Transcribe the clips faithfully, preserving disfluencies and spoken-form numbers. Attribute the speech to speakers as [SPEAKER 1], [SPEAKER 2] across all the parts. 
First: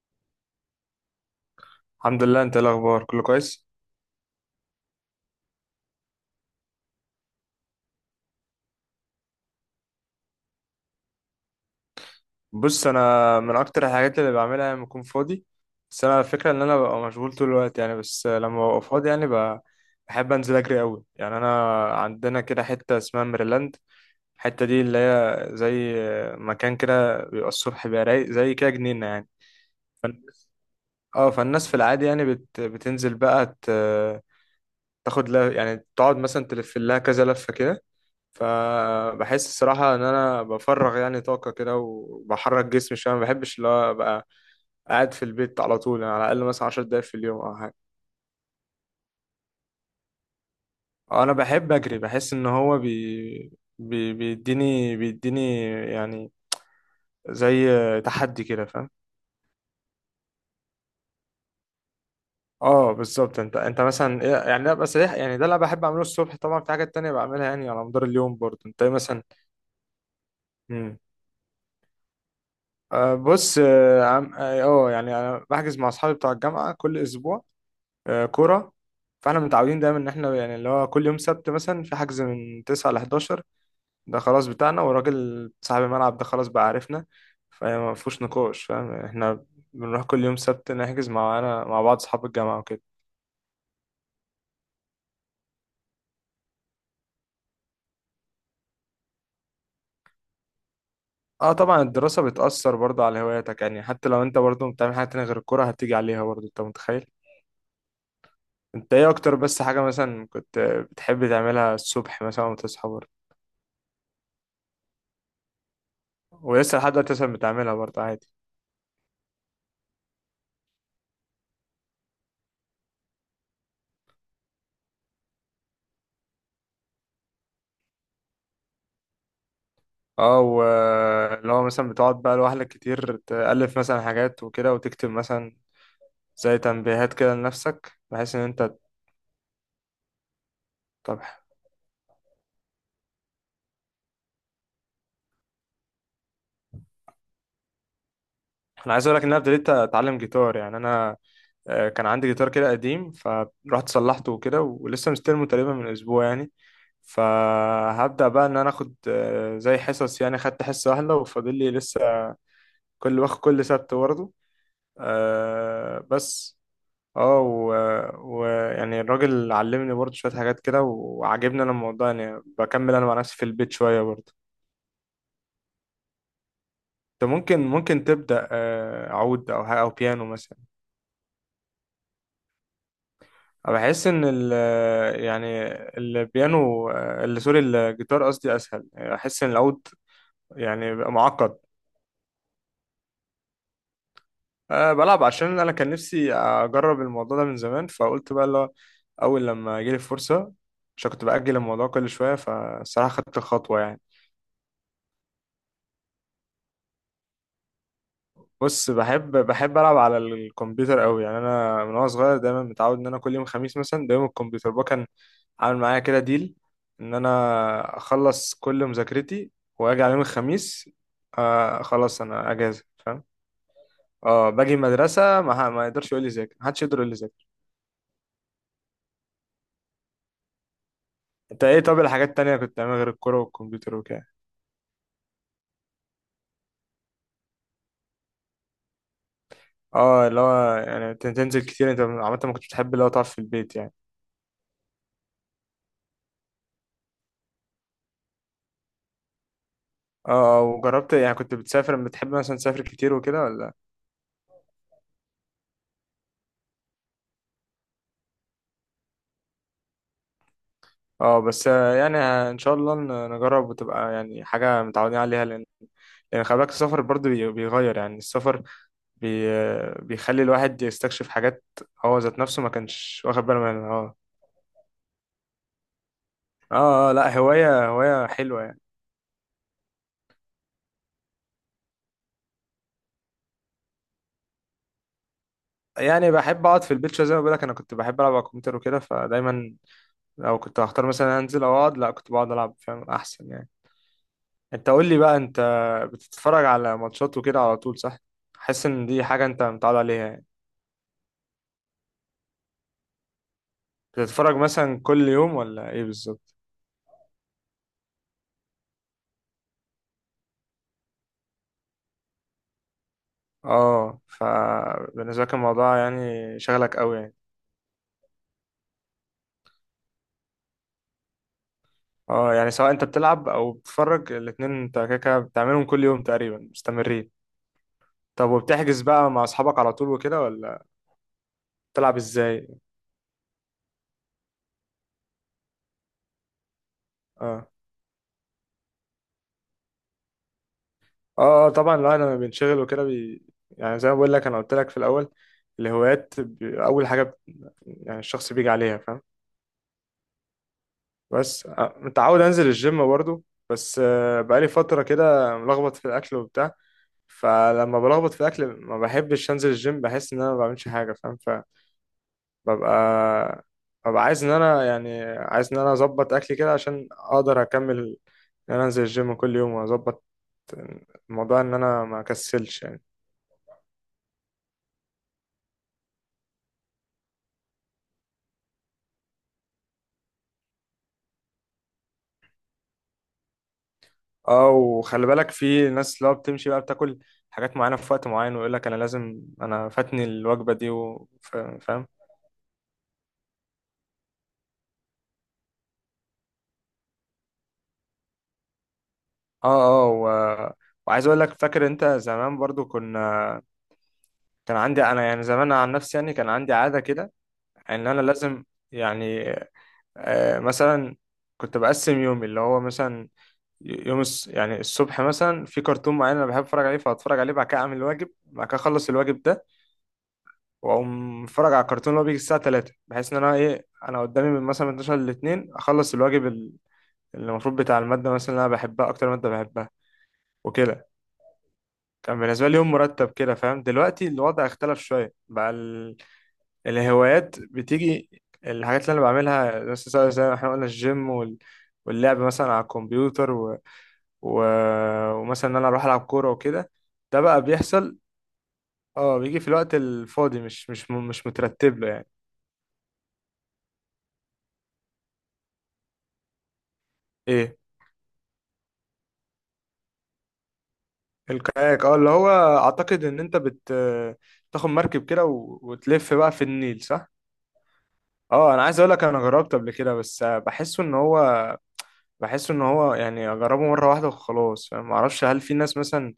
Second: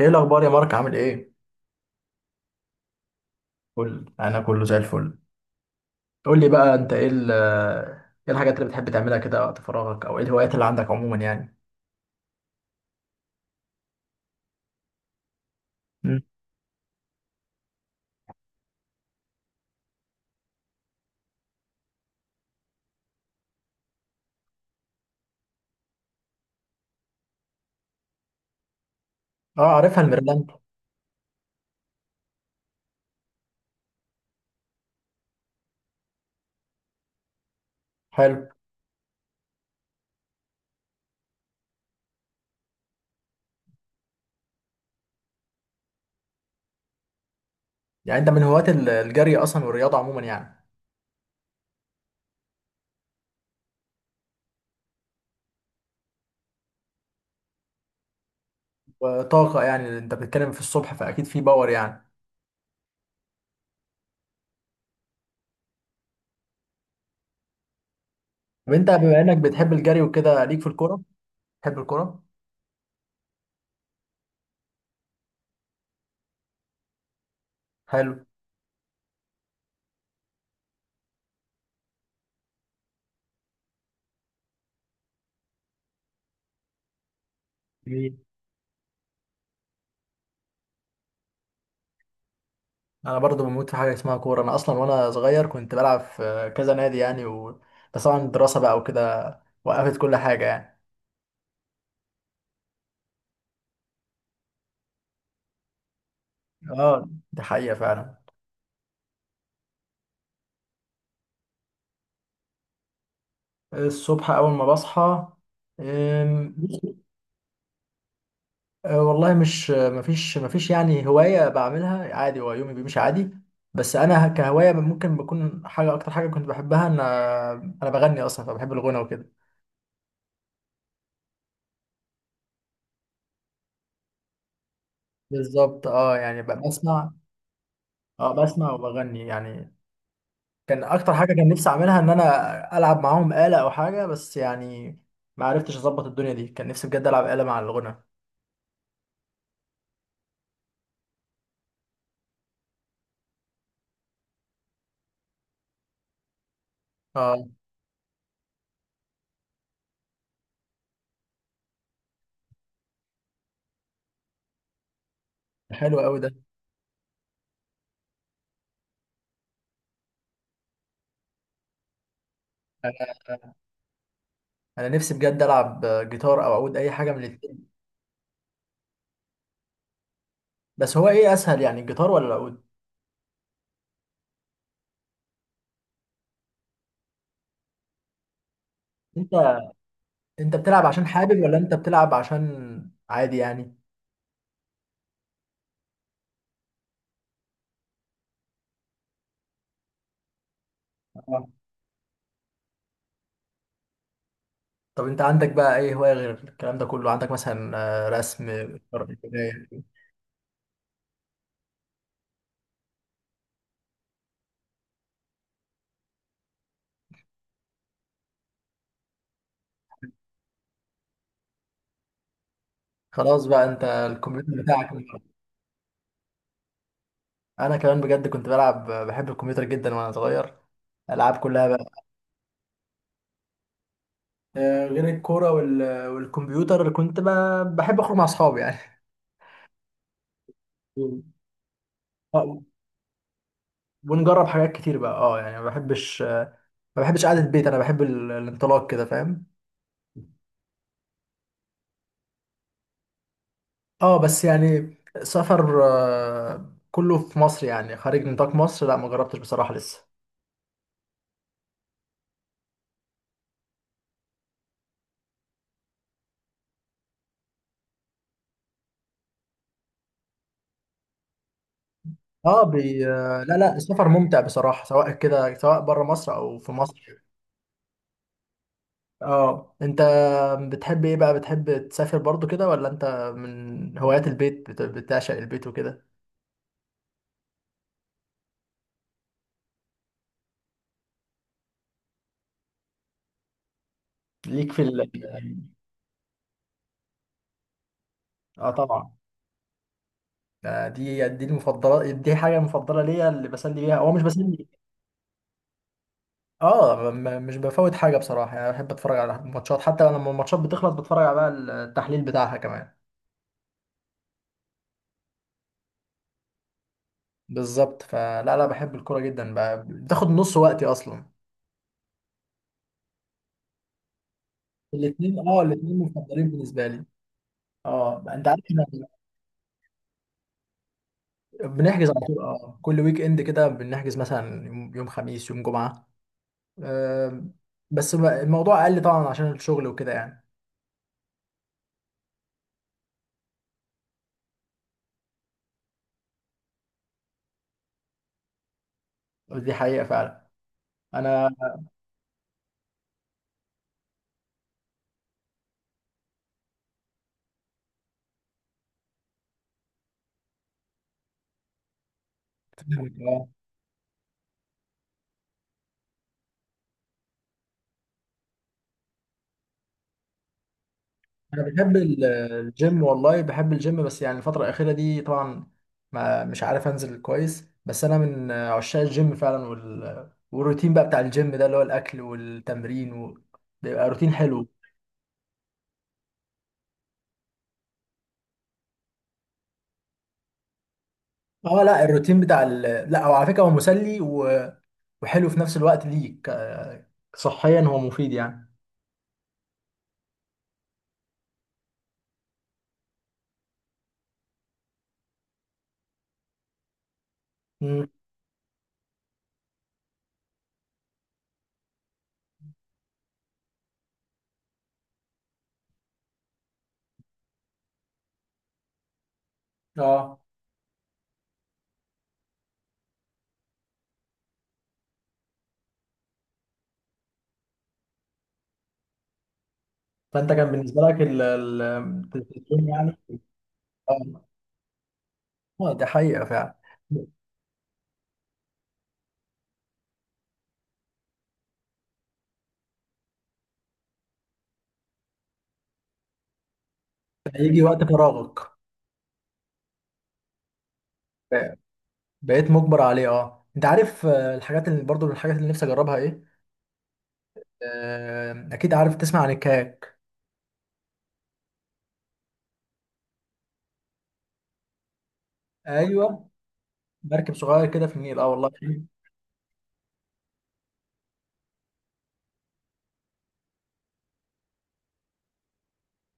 [SPEAKER 1] ايه الاخبار يا مارك؟ عامل ايه؟
[SPEAKER 2] الحمد لله. انت ايه الاخبار، كله كويس؟
[SPEAKER 1] قول، انا كله زي الفل. قول لي بقى انت ايه ال- ايه الحاجات اللي بتحب تعملها كده وقت فراغك، او ايه الهوايات اللي عندك عموما يعني؟
[SPEAKER 2] بص، انا من اكتر الحاجات اللي بعملها لما اكون فاضي... بس
[SPEAKER 1] مم.
[SPEAKER 2] انا الفكره ان انا ببقى مشغول طول الوقت يعني، بس لما ببقى فاضي يعني ب- بحب انزل اجري قوي. يعني انا عندنا كده حته اسمها ميرلاند. الحته دي اللي هي زي مكان كده، بيبقى الصبح بيبقى رايق زي كده جنينه يعني.
[SPEAKER 1] اه، عارفها
[SPEAKER 2] فن-
[SPEAKER 1] الميرلاند.
[SPEAKER 2] اه فالناس في العادي يعني بت... بتنزل بقى ت... تاخد لها، يعني تقعد مثلا تلف لها كذا لفه كده.
[SPEAKER 1] حلو.
[SPEAKER 2] فبحس الصراحة إن أنا بفرغ يعني طاقة كده، وبحرك جسمي شوية. ما بحبش اللي هو أبقى قاعد في البيت على طول يعني، على الأقل مثلا عشر دقايق في اليوم أو حاجة.
[SPEAKER 1] يعني انت من هواة ال- الجري اصلا والرياضه عموما يعني؟
[SPEAKER 2] أنا بحب أجري، بحس إن هو بي... بي... بيديني بيديني يعني، زي تحدي كده، فاهم؟
[SPEAKER 1] وطاقه، يعني انت بتتكلم في الصبح فاكيد في باور يعني.
[SPEAKER 2] اه بالظبط. انت انت مثلا إيه- يعني لا بس ده يعني ده اللي أنا بحب اعمله الصبح. طبعا في حاجات تانية بعملها يعني على مدار اليوم برضه.
[SPEAKER 1] طب
[SPEAKER 2] انت إيه
[SPEAKER 1] انت بما
[SPEAKER 2] مثلا؟
[SPEAKER 1] انك بتحب الجري وكده، ليك في
[SPEAKER 2] مم.
[SPEAKER 1] الكوره؟ بتحب الكوره؟
[SPEAKER 2] آه بص. اه عم- آه، آه، يعني انا بحجز مع اصحابي بتوع الجامعة كل اسبوع.
[SPEAKER 1] حلو.
[SPEAKER 2] آه، كورة. فاحنا متعودين دايما ان احنا يعني اللي هو كل يوم سبت مثلا في حجز من تسعة ل حداشر. ده خلاص بتاعنا، والراجل صاحب الملعب ده خلاص بقى عارفنا، فما
[SPEAKER 1] جميل.
[SPEAKER 2] فيهوش نقاش، فاهم احنا. بنروح كل يوم سبت نحجز، معانا مع بعض اصحاب الجامعة وكده.
[SPEAKER 1] انا برضو بموت في حاجه اسمها كوره، انا اصلا وانا صغير كنت بلعب في كذا نادي يعني و... بس طبعا الدراسه بقى وكده وقفت كل حاجه يعني.
[SPEAKER 2] اه طبعا الدراسة بتأثر برضه على هواياتك يعني، حتى لو انت برضه بتعمل حاجة تانية غير الكورة، هتيجي عليها برضه، انت متخيل.
[SPEAKER 1] اه، دي حقيقة فعلا.
[SPEAKER 2] انت ايه اكتر بس حاجة مثلا كنت بتحب تعملها الصبح مثلا وتصحى برضه،
[SPEAKER 1] الصبح أول ما بصحى. أم،
[SPEAKER 2] ولسه لحد دلوقتي مثلا بتعملها برضه عادي؟
[SPEAKER 1] أه، والله مش مفيش مفيش يعني هواية بعملها، عادي، هو يومي بيمشي عادي. بس أنا كهواية ممكن بكون حاجة، أكتر حاجة كنت بحبها إن أنا بغني أصلا، فبحب الغنى وكده.
[SPEAKER 2] اه، واللي هو مثلا بتقعد بقى لوحدك كتير، تألف مثلا حاجات وكده، وتكتب مثلا
[SPEAKER 1] بالظبط، اه، يعني
[SPEAKER 2] زي
[SPEAKER 1] ب- بسمع.
[SPEAKER 2] تنبيهات كده لنفسك
[SPEAKER 1] اه،
[SPEAKER 2] بحيث ان
[SPEAKER 1] بسمع
[SPEAKER 2] انت...
[SPEAKER 1] وبغني يعني. كان أكتر
[SPEAKER 2] طب
[SPEAKER 1] حاجة كان نفسي أعملها إن أنا ألعب معاهم آلة أو حاجة بس يعني ما عرفتش أظبط الدنيا دي. كان نفسي بجد ألعب آلة مع الغنى.
[SPEAKER 2] انا عايز اقول لك ان انا ابتديت اتعلم جيتار يعني. انا آه، كان عندي جيتار كده قديم، فرحت صلحته وكده، ولسه مستلمه تقريبا من اسبوع يعني.
[SPEAKER 1] اه،
[SPEAKER 2] فهبدأ بقى ان انا اخد آه، زي حصص يعني، خدت حصة واحدة وفاضل لي لسه، كل واخد كل سبت برضه.
[SPEAKER 1] حلو
[SPEAKER 2] آه،
[SPEAKER 1] أوي ده.
[SPEAKER 2] بس اه ويعني و... ويعني الراجل علمني برضه شوية حاجات كده، وعجبني انا الموضوع يعني، بكمل انا مع نفسي في البيت شوية برضه.
[SPEAKER 1] انا نفسي بجد العب جيتار او عود، اي حاجه من
[SPEAKER 2] انت ممكن
[SPEAKER 1] الاثنين.
[SPEAKER 2] ممكن تبدأ آه، عود او حاجة او بيانو مثلا.
[SPEAKER 1] بس هو ايه اسهل يعني، الجيتار ولا العود؟
[SPEAKER 2] أنا بحس ان ال يعني البيانو آه، اللي سوري الجيتار قصدي اسهل. يعني
[SPEAKER 1] انت
[SPEAKER 2] احس ان العود
[SPEAKER 1] انت بتلعب
[SPEAKER 2] يعني
[SPEAKER 1] عشان
[SPEAKER 2] بيبقى
[SPEAKER 1] حابب ولا
[SPEAKER 2] معقد.
[SPEAKER 1] انت بتلعب عشان عادي يعني؟
[SPEAKER 2] أه بلعب عشان انا كان نفسي اجرب الموضوع ده من زمان، فقلت بقى لا، اول لما جيلي فرصة، عشان كنت
[SPEAKER 1] آه.
[SPEAKER 2] بأجل الموضوع كل شوية، فالصراحة خدت الخطوة يعني.
[SPEAKER 1] طب انت عندك بقى ايه هوايه غير الكلام ده كله؟ عندك مثلا آه، رسم؟
[SPEAKER 2] بص،
[SPEAKER 1] قراية.
[SPEAKER 2] بحب بحب العب على الكمبيوتر قوي يعني. انا من وانا صغير دايما متعود ان انا كل يوم خميس مثلا، ده يوم الكمبيوتر بقى، كان عامل معايا كده ديل، ان انا اخلص كل مذاكرتي واجي على يوم الخميس، آه خلاص انا اجازه، فاهم؟
[SPEAKER 1] خلاص بقى، انت
[SPEAKER 2] اه
[SPEAKER 1] الكمبيوتر
[SPEAKER 2] باجي
[SPEAKER 1] بتاعك.
[SPEAKER 2] المدرسه، ما, ح- ما يقدرش يقول لي ذاكر، ما حدش يقدر يقول لي ذاكر.
[SPEAKER 1] انا كمان بجد كنت بلعب، بحب الكمبيوتر جدا وانا صغير، العاب
[SPEAKER 2] انت
[SPEAKER 1] كلها
[SPEAKER 2] ايه
[SPEAKER 1] بقى.
[SPEAKER 2] طب الحاجات التانية كنت بتعملها غير الكوره والكمبيوتر وكده؟
[SPEAKER 1] آه، غير الكوره وال- والكمبيوتر كنت ب- بحب اخرج مع اصحابي يعني.
[SPEAKER 2] اه، اللي هو يعني
[SPEAKER 1] مم.
[SPEAKER 2] تن- تنزل كتير. انت عامه ما
[SPEAKER 1] آه،
[SPEAKER 2] كنتش بتحب اللي هو تقعد في البيت يعني.
[SPEAKER 1] ونجرب حاجات كتير بقى، اه يعني، ما بحبش ما بحبش قعدة البيت، انا بحب ال- الانطلاق كده فاهم.
[SPEAKER 2] اه آه، وجربت يعني، كنت بتسافر؟ بتحب مثلا تسافر كتير وكده ولا؟
[SPEAKER 1] اه بس يعني سفر آه، كله في مصر يعني، خارج نطاق مصر لا ما جربتش بصراحة لسه.
[SPEAKER 2] اه بس آه، يعني آه، ان شاء الله ن- نجرب وتبقى يعني حاجه متعودين عليها، لان لان خلي بالك السفر برضه بي- بيغير يعني. السفر بي آه، بيخلي الواحد يستكشف حاجات هو ذات نفسه
[SPEAKER 1] اه
[SPEAKER 2] ما
[SPEAKER 1] بي...
[SPEAKER 2] كانش
[SPEAKER 1] آه،
[SPEAKER 2] واخد
[SPEAKER 1] لا
[SPEAKER 2] باله
[SPEAKER 1] لا،
[SPEAKER 2] منها.
[SPEAKER 1] السفر
[SPEAKER 2] اه
[SPEAKER 1] ممتع بصراحة، سواء كده سواء بره مصر او في
[SPEAKER 2] اه آه،
[SPEAKER 1] مصر.
[SPEAKER 2] لا، هوايه هوايه حلوه يعني.
[SPEAKER 1] اه، انت بتحب ايه بقى، بتحب تسافر برضو كده ولا انت من هوايات البيت، بت- بتعشق البيت وكده؟
[SPEAKER 2] يعني بحب اقعد في البيت شويه زي ما بقول لك، انا كنت بحب العب على الكمبيوتر وكده، فدايما لو كنت هختار مثلا انزل او اقعد، لا كنت بقعد العب، فاهم؟ احسن يعني.
[SPEAKER 1] ليك في
[SPEAKER 2] انت قول
[SPEAKER 1] ال...
[SPEAKER 2] لي بقى، انت بتتفرج على ماتشات وكده على طول صح؟
[SPEAKER 1] اه
[SPEAKER 2] حاسس ان
[SPEAKER 1] طبعا.
[SPEAKER 2] دي حاجه انت متعود عليها يعني.
[SPEAKER 1] آه، دي دي المفضلة، دي حاجة مفضلة ليا اللي بسلي بيها، هو مش
[SPEAKER 2] بتتفرج
[SPEAKER 1] بسلي.
[SPEAKER 2] مثلا كل يوم ولا ايه بالظبط؟
[SPEAKER 1] اه، م- م- مش بفوت حاجه بصراحه يعني. بحب اتفرج على الماتشات، حتى لما الماتشات بتخلص بتفرج على بقى التحليل بتاعها كمان.
[SPEAKER 2] اه فبالنسبه لك الموضوع يعني شغلك قوي يعني.
[SPEAKER 1] بالظبط، فلا لا بحب الكوره جدا بقى، بتاخد نص وقتي اصلا.
[SPEAKER 2] اه يعني سواء انت بتلعب او بتتفرج، الاتنين انت كده كده
[SPEAKER 1] الاثنين، اه
[SPEAKER 2] بتعملهم
[SPEAKER 1] الاثنين
[SPEAKER 2] كل يوم
[SPEAKER 1] مفضلين
[SPEAKER 2] تقريبا،
[SPEAKER 1] بالنسبه لي.
[SPEAKER 2] مستمرين.
[SPEAKER 1] اه انت
[SPEAKER 2] طب
[SPEAKER 1] عارف احنا
[SPEAKER 2] وبتحجز بقى مع اصحابك على طول وكده ولا؟
[SPEAKER 1] بنحجز
[SPEAKER 2] بتلعب
[SPEAKER 1] على طول،
[SPEAKER 2] ازاي؟
[SPEAKER 1] اه كل ويك اند كده بنحجز مثلا يوم، يوم خميس يوم جمعه. آه.
[SPEAKER 2] اه
[SPEAKER 1] بس بقى الموضوع اقل طبعا عشان الشغل وكده يعني.
[SPEAKER 2] اه آه، طبعا الواحد لما بينشغل وكده بي... يعني زي ما بقول لك، انا قلت لك في الاول، الهوايات ب... اول حاجه بت... يعني الشخص بيجي عليها، فاهم.
[SPEAKER 1] دي حقيقه فعلا.
[SPEAKER 2] بس آه، متعود انزل الجيم برضو. بس آه، بقالي فتره كده ملخبط في الاكل وبتاع. فلما بلخبط في الاكل ما بحبش انزل الجيم، بحس ان انا ما بعملش حاجه، فاهم؟ فببقى
[SPEAKER 1] انا
[SPEAKER 2] ببقى عايز ان انا يعني عايز ان انا اظبط اكلي كده عشان اقدر اكمل ان انا انزل الجيم كل يوم، واظبط الموضوع
[SPEAKER 1] انا
[SPEAKER 2] ان
[SPEAKER 1] بحب
[SPEAKER 2] انا ما
[SPEAKER 1] ال-
[SPEAKER 2] اكسلش
[SPEAKER 1] الجيم،
[SPEAKER 2] يعني.
[SPEAKER 1] والله بحب الجيم، بس يعني الفتره الاخيره دي طبعا ما مش عارف انزل كويس، بس انا من عشاق الجيم فعلا وال... والروتين بقى بتاع الجيم ده اللي هو الاكل والتمرين و... بيبقى روتين حلو.
[SPEAKER 2] اه وخلي بالك في ناس اللي هو بتمشي بقى، بتاكل حاجات معينه في وقت معين، ويقول لك انا لازم، انا فاتني الوجبه دي، و- فا-
[SPEAKER 1] اه لا
[SPEAKER 2] فاهم؟
[SPEAKER 1] الروتين بتاع ال... لا هو على فكره هو مسلي و... وحلو في نفس الوقت ليك. آه، صحيا هو مفيد يعني.
[SPEAKER 2] اه اه و... وعايز اقول لك، فاكر انت زمان برضو كنا... كان عندي انا يعني زمان، عن نفسي يعني كان عندي عاده كده ان
[SPEAKER 1] امم
[SPEAKER 2] انا لازم، يعني آه، مثلا كنت بقسم يومي اللي هو مثلا، يوم الس- يعني الصبح مثلا في كرتون معين انا بحب اتفرج عليه، فاتفرج عليه، بعد كده اعمل الواجب، بعد كده اخلص الواجب ده
[SPEAKER 1] اه،
[SPEAKER 2] واقوم اتفرج على الكرتون اللي هو بيجي الساعه ثلاثة، بحيث ان انا ايه، انا قدامي من مثلا من اثنا عشر ل اتنين اخلص الواجب ال- اللي المفروض بتاع الماده مثلا اللي انا بحبها، اكتر ماده بحبها
[SPEAKER 1] فانت كان بالنسبه
[SPEAKER 2] وكده.
[SPEAKER 1] لك ال... ال...
[SPEAKER 2] كان بالنسبه لي
[SPEAKER 1] الجيم
[SPEAKER 2] يوم
[SPEAKER 1] يعني.
[SPEAKER 2] مرتب كده، فاهم؟ دلوقتي
[SPEAKER 1] اه
[SPEAKER 2] الوضع اختلف شويه بقى.
[SPEAKER 1] آه، ده حقيقه فعلا.
[SPEAKER 2] الهوايات بتيجي، الحاجات اللي انا بعملها بس، زي زي ما احنا قلنا، الجيم وال... واللعب مثلا على الكمبيوتر و... و... ومثلا ان انا اروح العب كوره وكده، ده بقى
[SPEAKER 1] هيجي وقت
[SPEAKER 2] بيحصل.
[SPEAKER 1] فراغك،
[SPEAKER 2] اه بيجي في الوقت الفاضي، مش مش م- مش مترتب له يعني.
[SPEAKER 1] بقيت مجبر عليه. اه، انت عارف آه، الحاجات اللي برضو من الحاجات اللي نفسي اجربها ايه؟
[SPEAKER 2] ايه
[SPEAKER 1] آه، اكيد عارف تسمع عن الكاك.
[SPEAKER 2] الكاياك؟ اه اللي هو اعتقد ان انت بت تاخد مركب كده و... وتلف
[SPEAKER 1] ايوه،
[SPEAKER 2] بقى في النيل، صح؟
[SPEAKER 1] مركب صغير كده في النيل، اه والله
[SPEAKER 2] اه انا عايز
[SPEAKER 1] في-
[SPEAKER 2] اقول لك، انا جربت قبل كده، بس بحسه ان هو بحس ان هو يعني اجربه مره واحده وخلاص، فاهم؟ معرفش هل في ناس مثلا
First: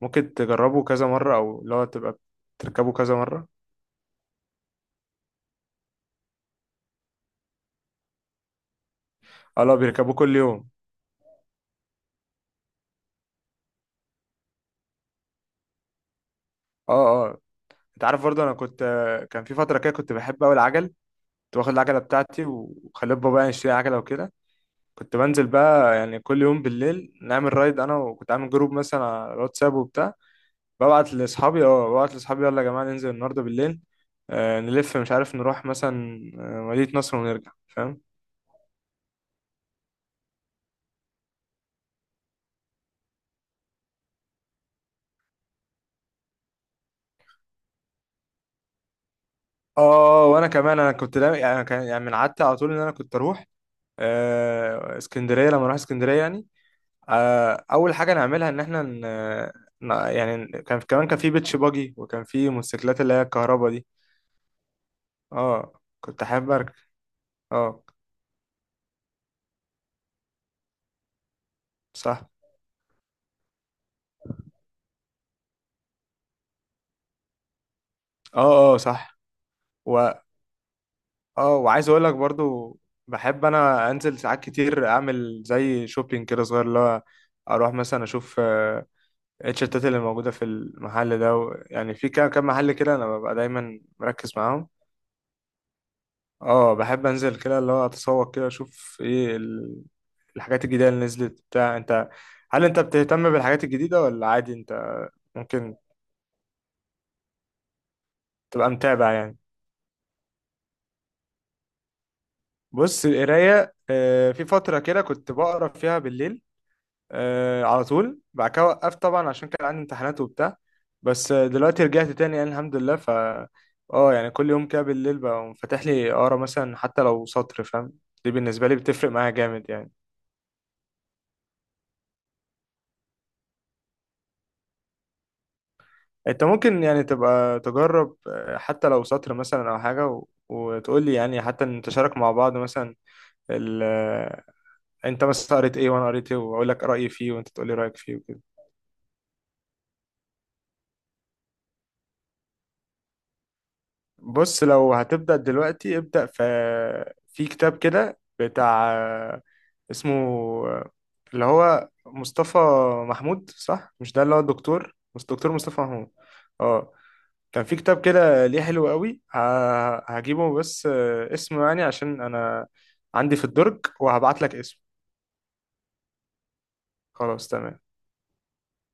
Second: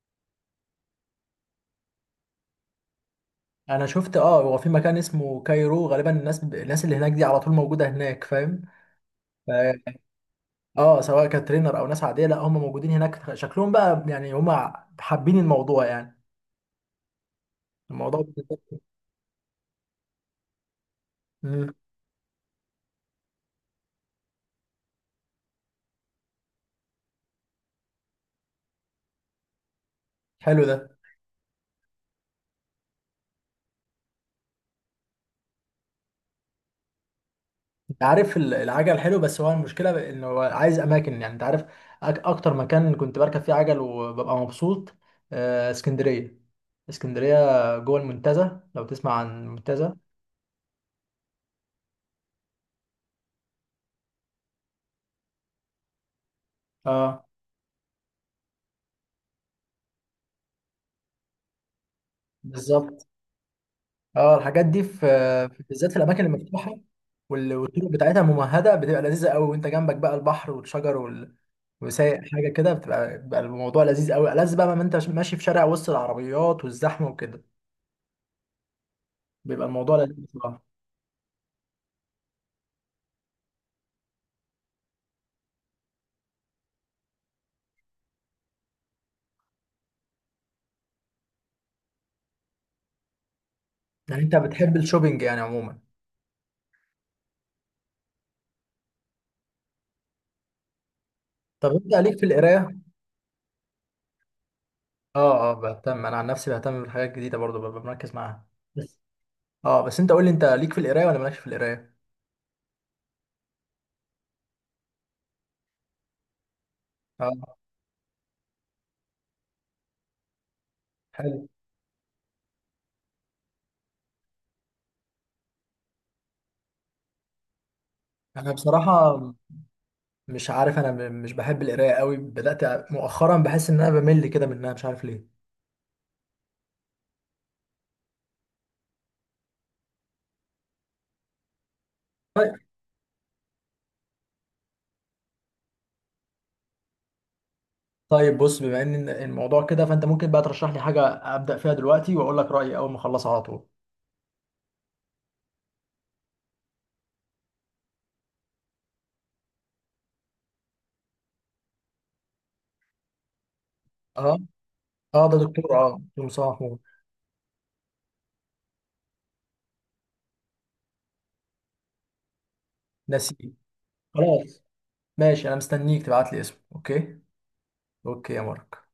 [SPEAKER 2] ممكن تجربه كذا مره، او اللي هو تبقى بتركبه كذا مره.
[SPEAKER 1] انا شفت، اه هو في مكان اسمه كايرو غالبا، الناس الناس اللي هناك دي على طول موجوده هناك فاهم. ف-
[SPEAKER 2] اه لا بيركبوه كل يوم.
[SPEAKER 1] اه، سواء كترينر او ناس عاديه، لا هم موجودين هناك، شكلهم بقى يعني هم حابين الموضوع يعني.
[SPEAKER 2] اه اه انت
[SPEAKER 1] الموضوع
[SPEAKER 2] عارف برضه انا
[SPEAKER 1] بالنسبة-
[SPEAKER 2] كنت... كان في فتره كده كنت بحب قوي العجل. كنت واخد
[SPEAKER 1] مم،
[SPEAKER 2] العجله بتاعتي وخليت بابا يعني يشتري عجله وكده، كنت بنزل بقى يعني كل يوم بالليل نعمل رايد انا، وكنت عامل جروب مثلا على الواتساب وبتاع.
[SPEAKER 1] حلو ده.
[SPEAKER 2] ببعت لاصحابي اه ببعت لاصحابي يلا يا جماعه ننزل النهارده بالليل، آه، نلف مش عارف نروح مثلا آه، مدينة نصر ونرجع، فاهم.
[SPEAKER 1] انت عارف ال- العجل حلو، بس هو المشكله انه هو عايز اماكن يعني. انت عارف أك- اكتر مكان كنت بركب فيه عجل وببقى مبسوط آه، اسكندريه. اسكندريه جوه المنتزه، لو تسمع عن المنتزه.
[SPEAKER 2] اه وانا كمان انا كنت لا يعني، أنا كان يعني من عادتي على طول ان انا كنت اروح آه، اسكندريه، لما اروح اسكندريه يعني،
[SPEAKER 1] اه
[SPEAKER 2] آه، اول حاجه نعملها ان احنا ن... ن- يعني كان كمان كان في بيتش باجي، وكان في موتوسيكلات
[SPEAKER 1] بالظبط.
[SPEAKER 2] اللي هي الكهرباء دي.
[SPEAKER 1] اه، الحاجات دي في في-
[SPEAKER 2] اه
[SPEAKER 1] بالذات في
[SPEAKER 2] كنت
[SPEAKER 1] الاماكن
[SPEAKER 2] احب
[SPEAKER 1] المفتوحه،
[SPEAKER 2] اركب.
[SPEAKER 1] وال-
[SPEAKER 2] اه
[SPEAKER 1] والطرق بتاعتها ممهده، بتبقى لذيذه قوي وانت جنبك بقى البحر والشجر وال... وسايق
[SPEAKER 2] صح.
[SPEAKER 1] حاجه كده، بتبقى بيبقى الموضوع لذيذ قوي، ألذ بقى ما انت ماشي في شارع وسط العربيات والزحمه وكده.
[SPEAKER 2] اه اه صح.
[SPEAKER 1] بيبقى الموضوع
[SPEAKER 2] و
[SPEAKER 1] لذيذ بصراحة.
[SPEAKER 2] اه وعايز اقول لك برضو، بحب انا انزل ساعات كتير اعمل زي شوبينج كده صغير، اللي هو اروح مثلا اشوف آه، التيشيرتات اللي موجودة في المحل ده و... يعني في كام كام محل كده أنا ببقى دايما
[SPEAKER 1] يعني
[SPEAKER 2] مركز
[SPEAKER 1] انت
[SPEAKER 2] معاهم.
[SPEAKER 1] بتحب الشوبينج يعني عموما؟
[SPEAKER 2] اه بحب أنزل كده اللي هو أتسوق كده أشوف إيه ال... الحاجات الجديدة اللي نزلت
[SPEAKER 1] طب
[SPEAKER 2] بتاع.
[SPEAKER 1] انت
[SPEAKER 2] أنت
[SPEAKER 1] ليك في
[SPEAKER 2] هل
[SPEAKER 1] القرايه؟
[SPEAKER 2] أنت بتهتم بالحاجات الجديدة ولا عادي؟ أنت
[SPEAKER 1] اه اه
[SPEAKER 2] ممكن
[SPEAKER 1] بهتم، انا عن نفسي بهتم بالحاجات الجديده برضو، ببقى مركز معاها.
[SPEAKER 2] تبقى
[SPEAKER 1] بس
[SPEAKER 2] متابع يعني.
[SPEAKER 1] اه، بس انت قول لي، انت ليك في القرايه ولا مالكش في القرايه؟
[SPEAKER 2] بص، القراية آه، في فترة كده كنت بقرا فيها بالليل
[SPEAKER 1] اه،
[SPEAKER 2] آه على طول، بعد كده وقفت طبعا عشان كان عندي امتحانات وبتاع. بس آه،
[SPEAKER 1] حلو.
[SPEAKER 2] دلوقتي رجعت تاني يعني، الحمد لله. ف اه يعني كل يوم كده بالليل بقى فاتح لي اقرا، مثلا حتى لو سطر، فاهم؟ دي
[SPEAKER 1] انا
[SPEAKER 2] بالنسبة لي بتفرق
[SPEAKER 1] بصراحه
[SPEAKER 2] معايا جامد يعني.
[SPEAKER 1] مش عارف، انا ب- مش بحب القرايه قوي، بدات مؤخرا بحس ان انا بمل كده منها مش عارف ليه.
[SPEAKER 2] انت ممكن يعني تبقى تجرب آه، حتى لو سطر مثلا او حاجة، و... وتقول لي يعني حتى نتشارك مع
[SPEAKER 1] طيب.
[SPEAKER 2] بعض مثلا، ال... آه، انت مثلا قريت ايه وانا قريت ايه، واقول لك رأيي فيه وانت تقول لي رأيك فيه
[SPEAKER 1] طيب،
[SPEAKER 2] وكده.
[SPEAKER 1] بص بما ان الموضوع كده فانت ممكن بقى ترشح لي حاجه ابدا فيها دلوقتي واقول لك رايي اول ما اخلصها على طول.
[SPEAKER 2] بص، لو هتبدأ دلوقتي، ابدأ في في كتاب كده بتاع، اسمه اللي هو مصطفى محمود صح، مش ده اللي
[SPEAKER 1] اه.
[SPEAKER 2] هو الدكتور،
[SPEAKER 1] اه،
[SPEAKER 2] مش
[SPEAKER 1] ده
[SPEAKER 2] دكتور
[SPEAKER 1] دكتور،
[SPEAKER 2] مصطفى
[SPEAKER 1] اه
[SPEAKER 2] محمود؟
[SPEAKER 1] دكتور مصطفى محمود.
[SPEAKER 2] اه، كان في كتاب كده ليه حلو قوي. ه- هجيبه، بس اسمه يعني، عشان انا عندي في
[SPEAKER 1] نسيب.
[SPEAKER 2] الدرج، وهبعت لك
[SPEAKER 1] خلاص.
[SPEAKER 2] اسمه.
[SPEAKER 1] ماشي، انا مستنيك تبعت لي اسمه. اوكي.
[SPEAKER 2] خلاص تمام.
[SPEAKER 1] اوكي يا مارك.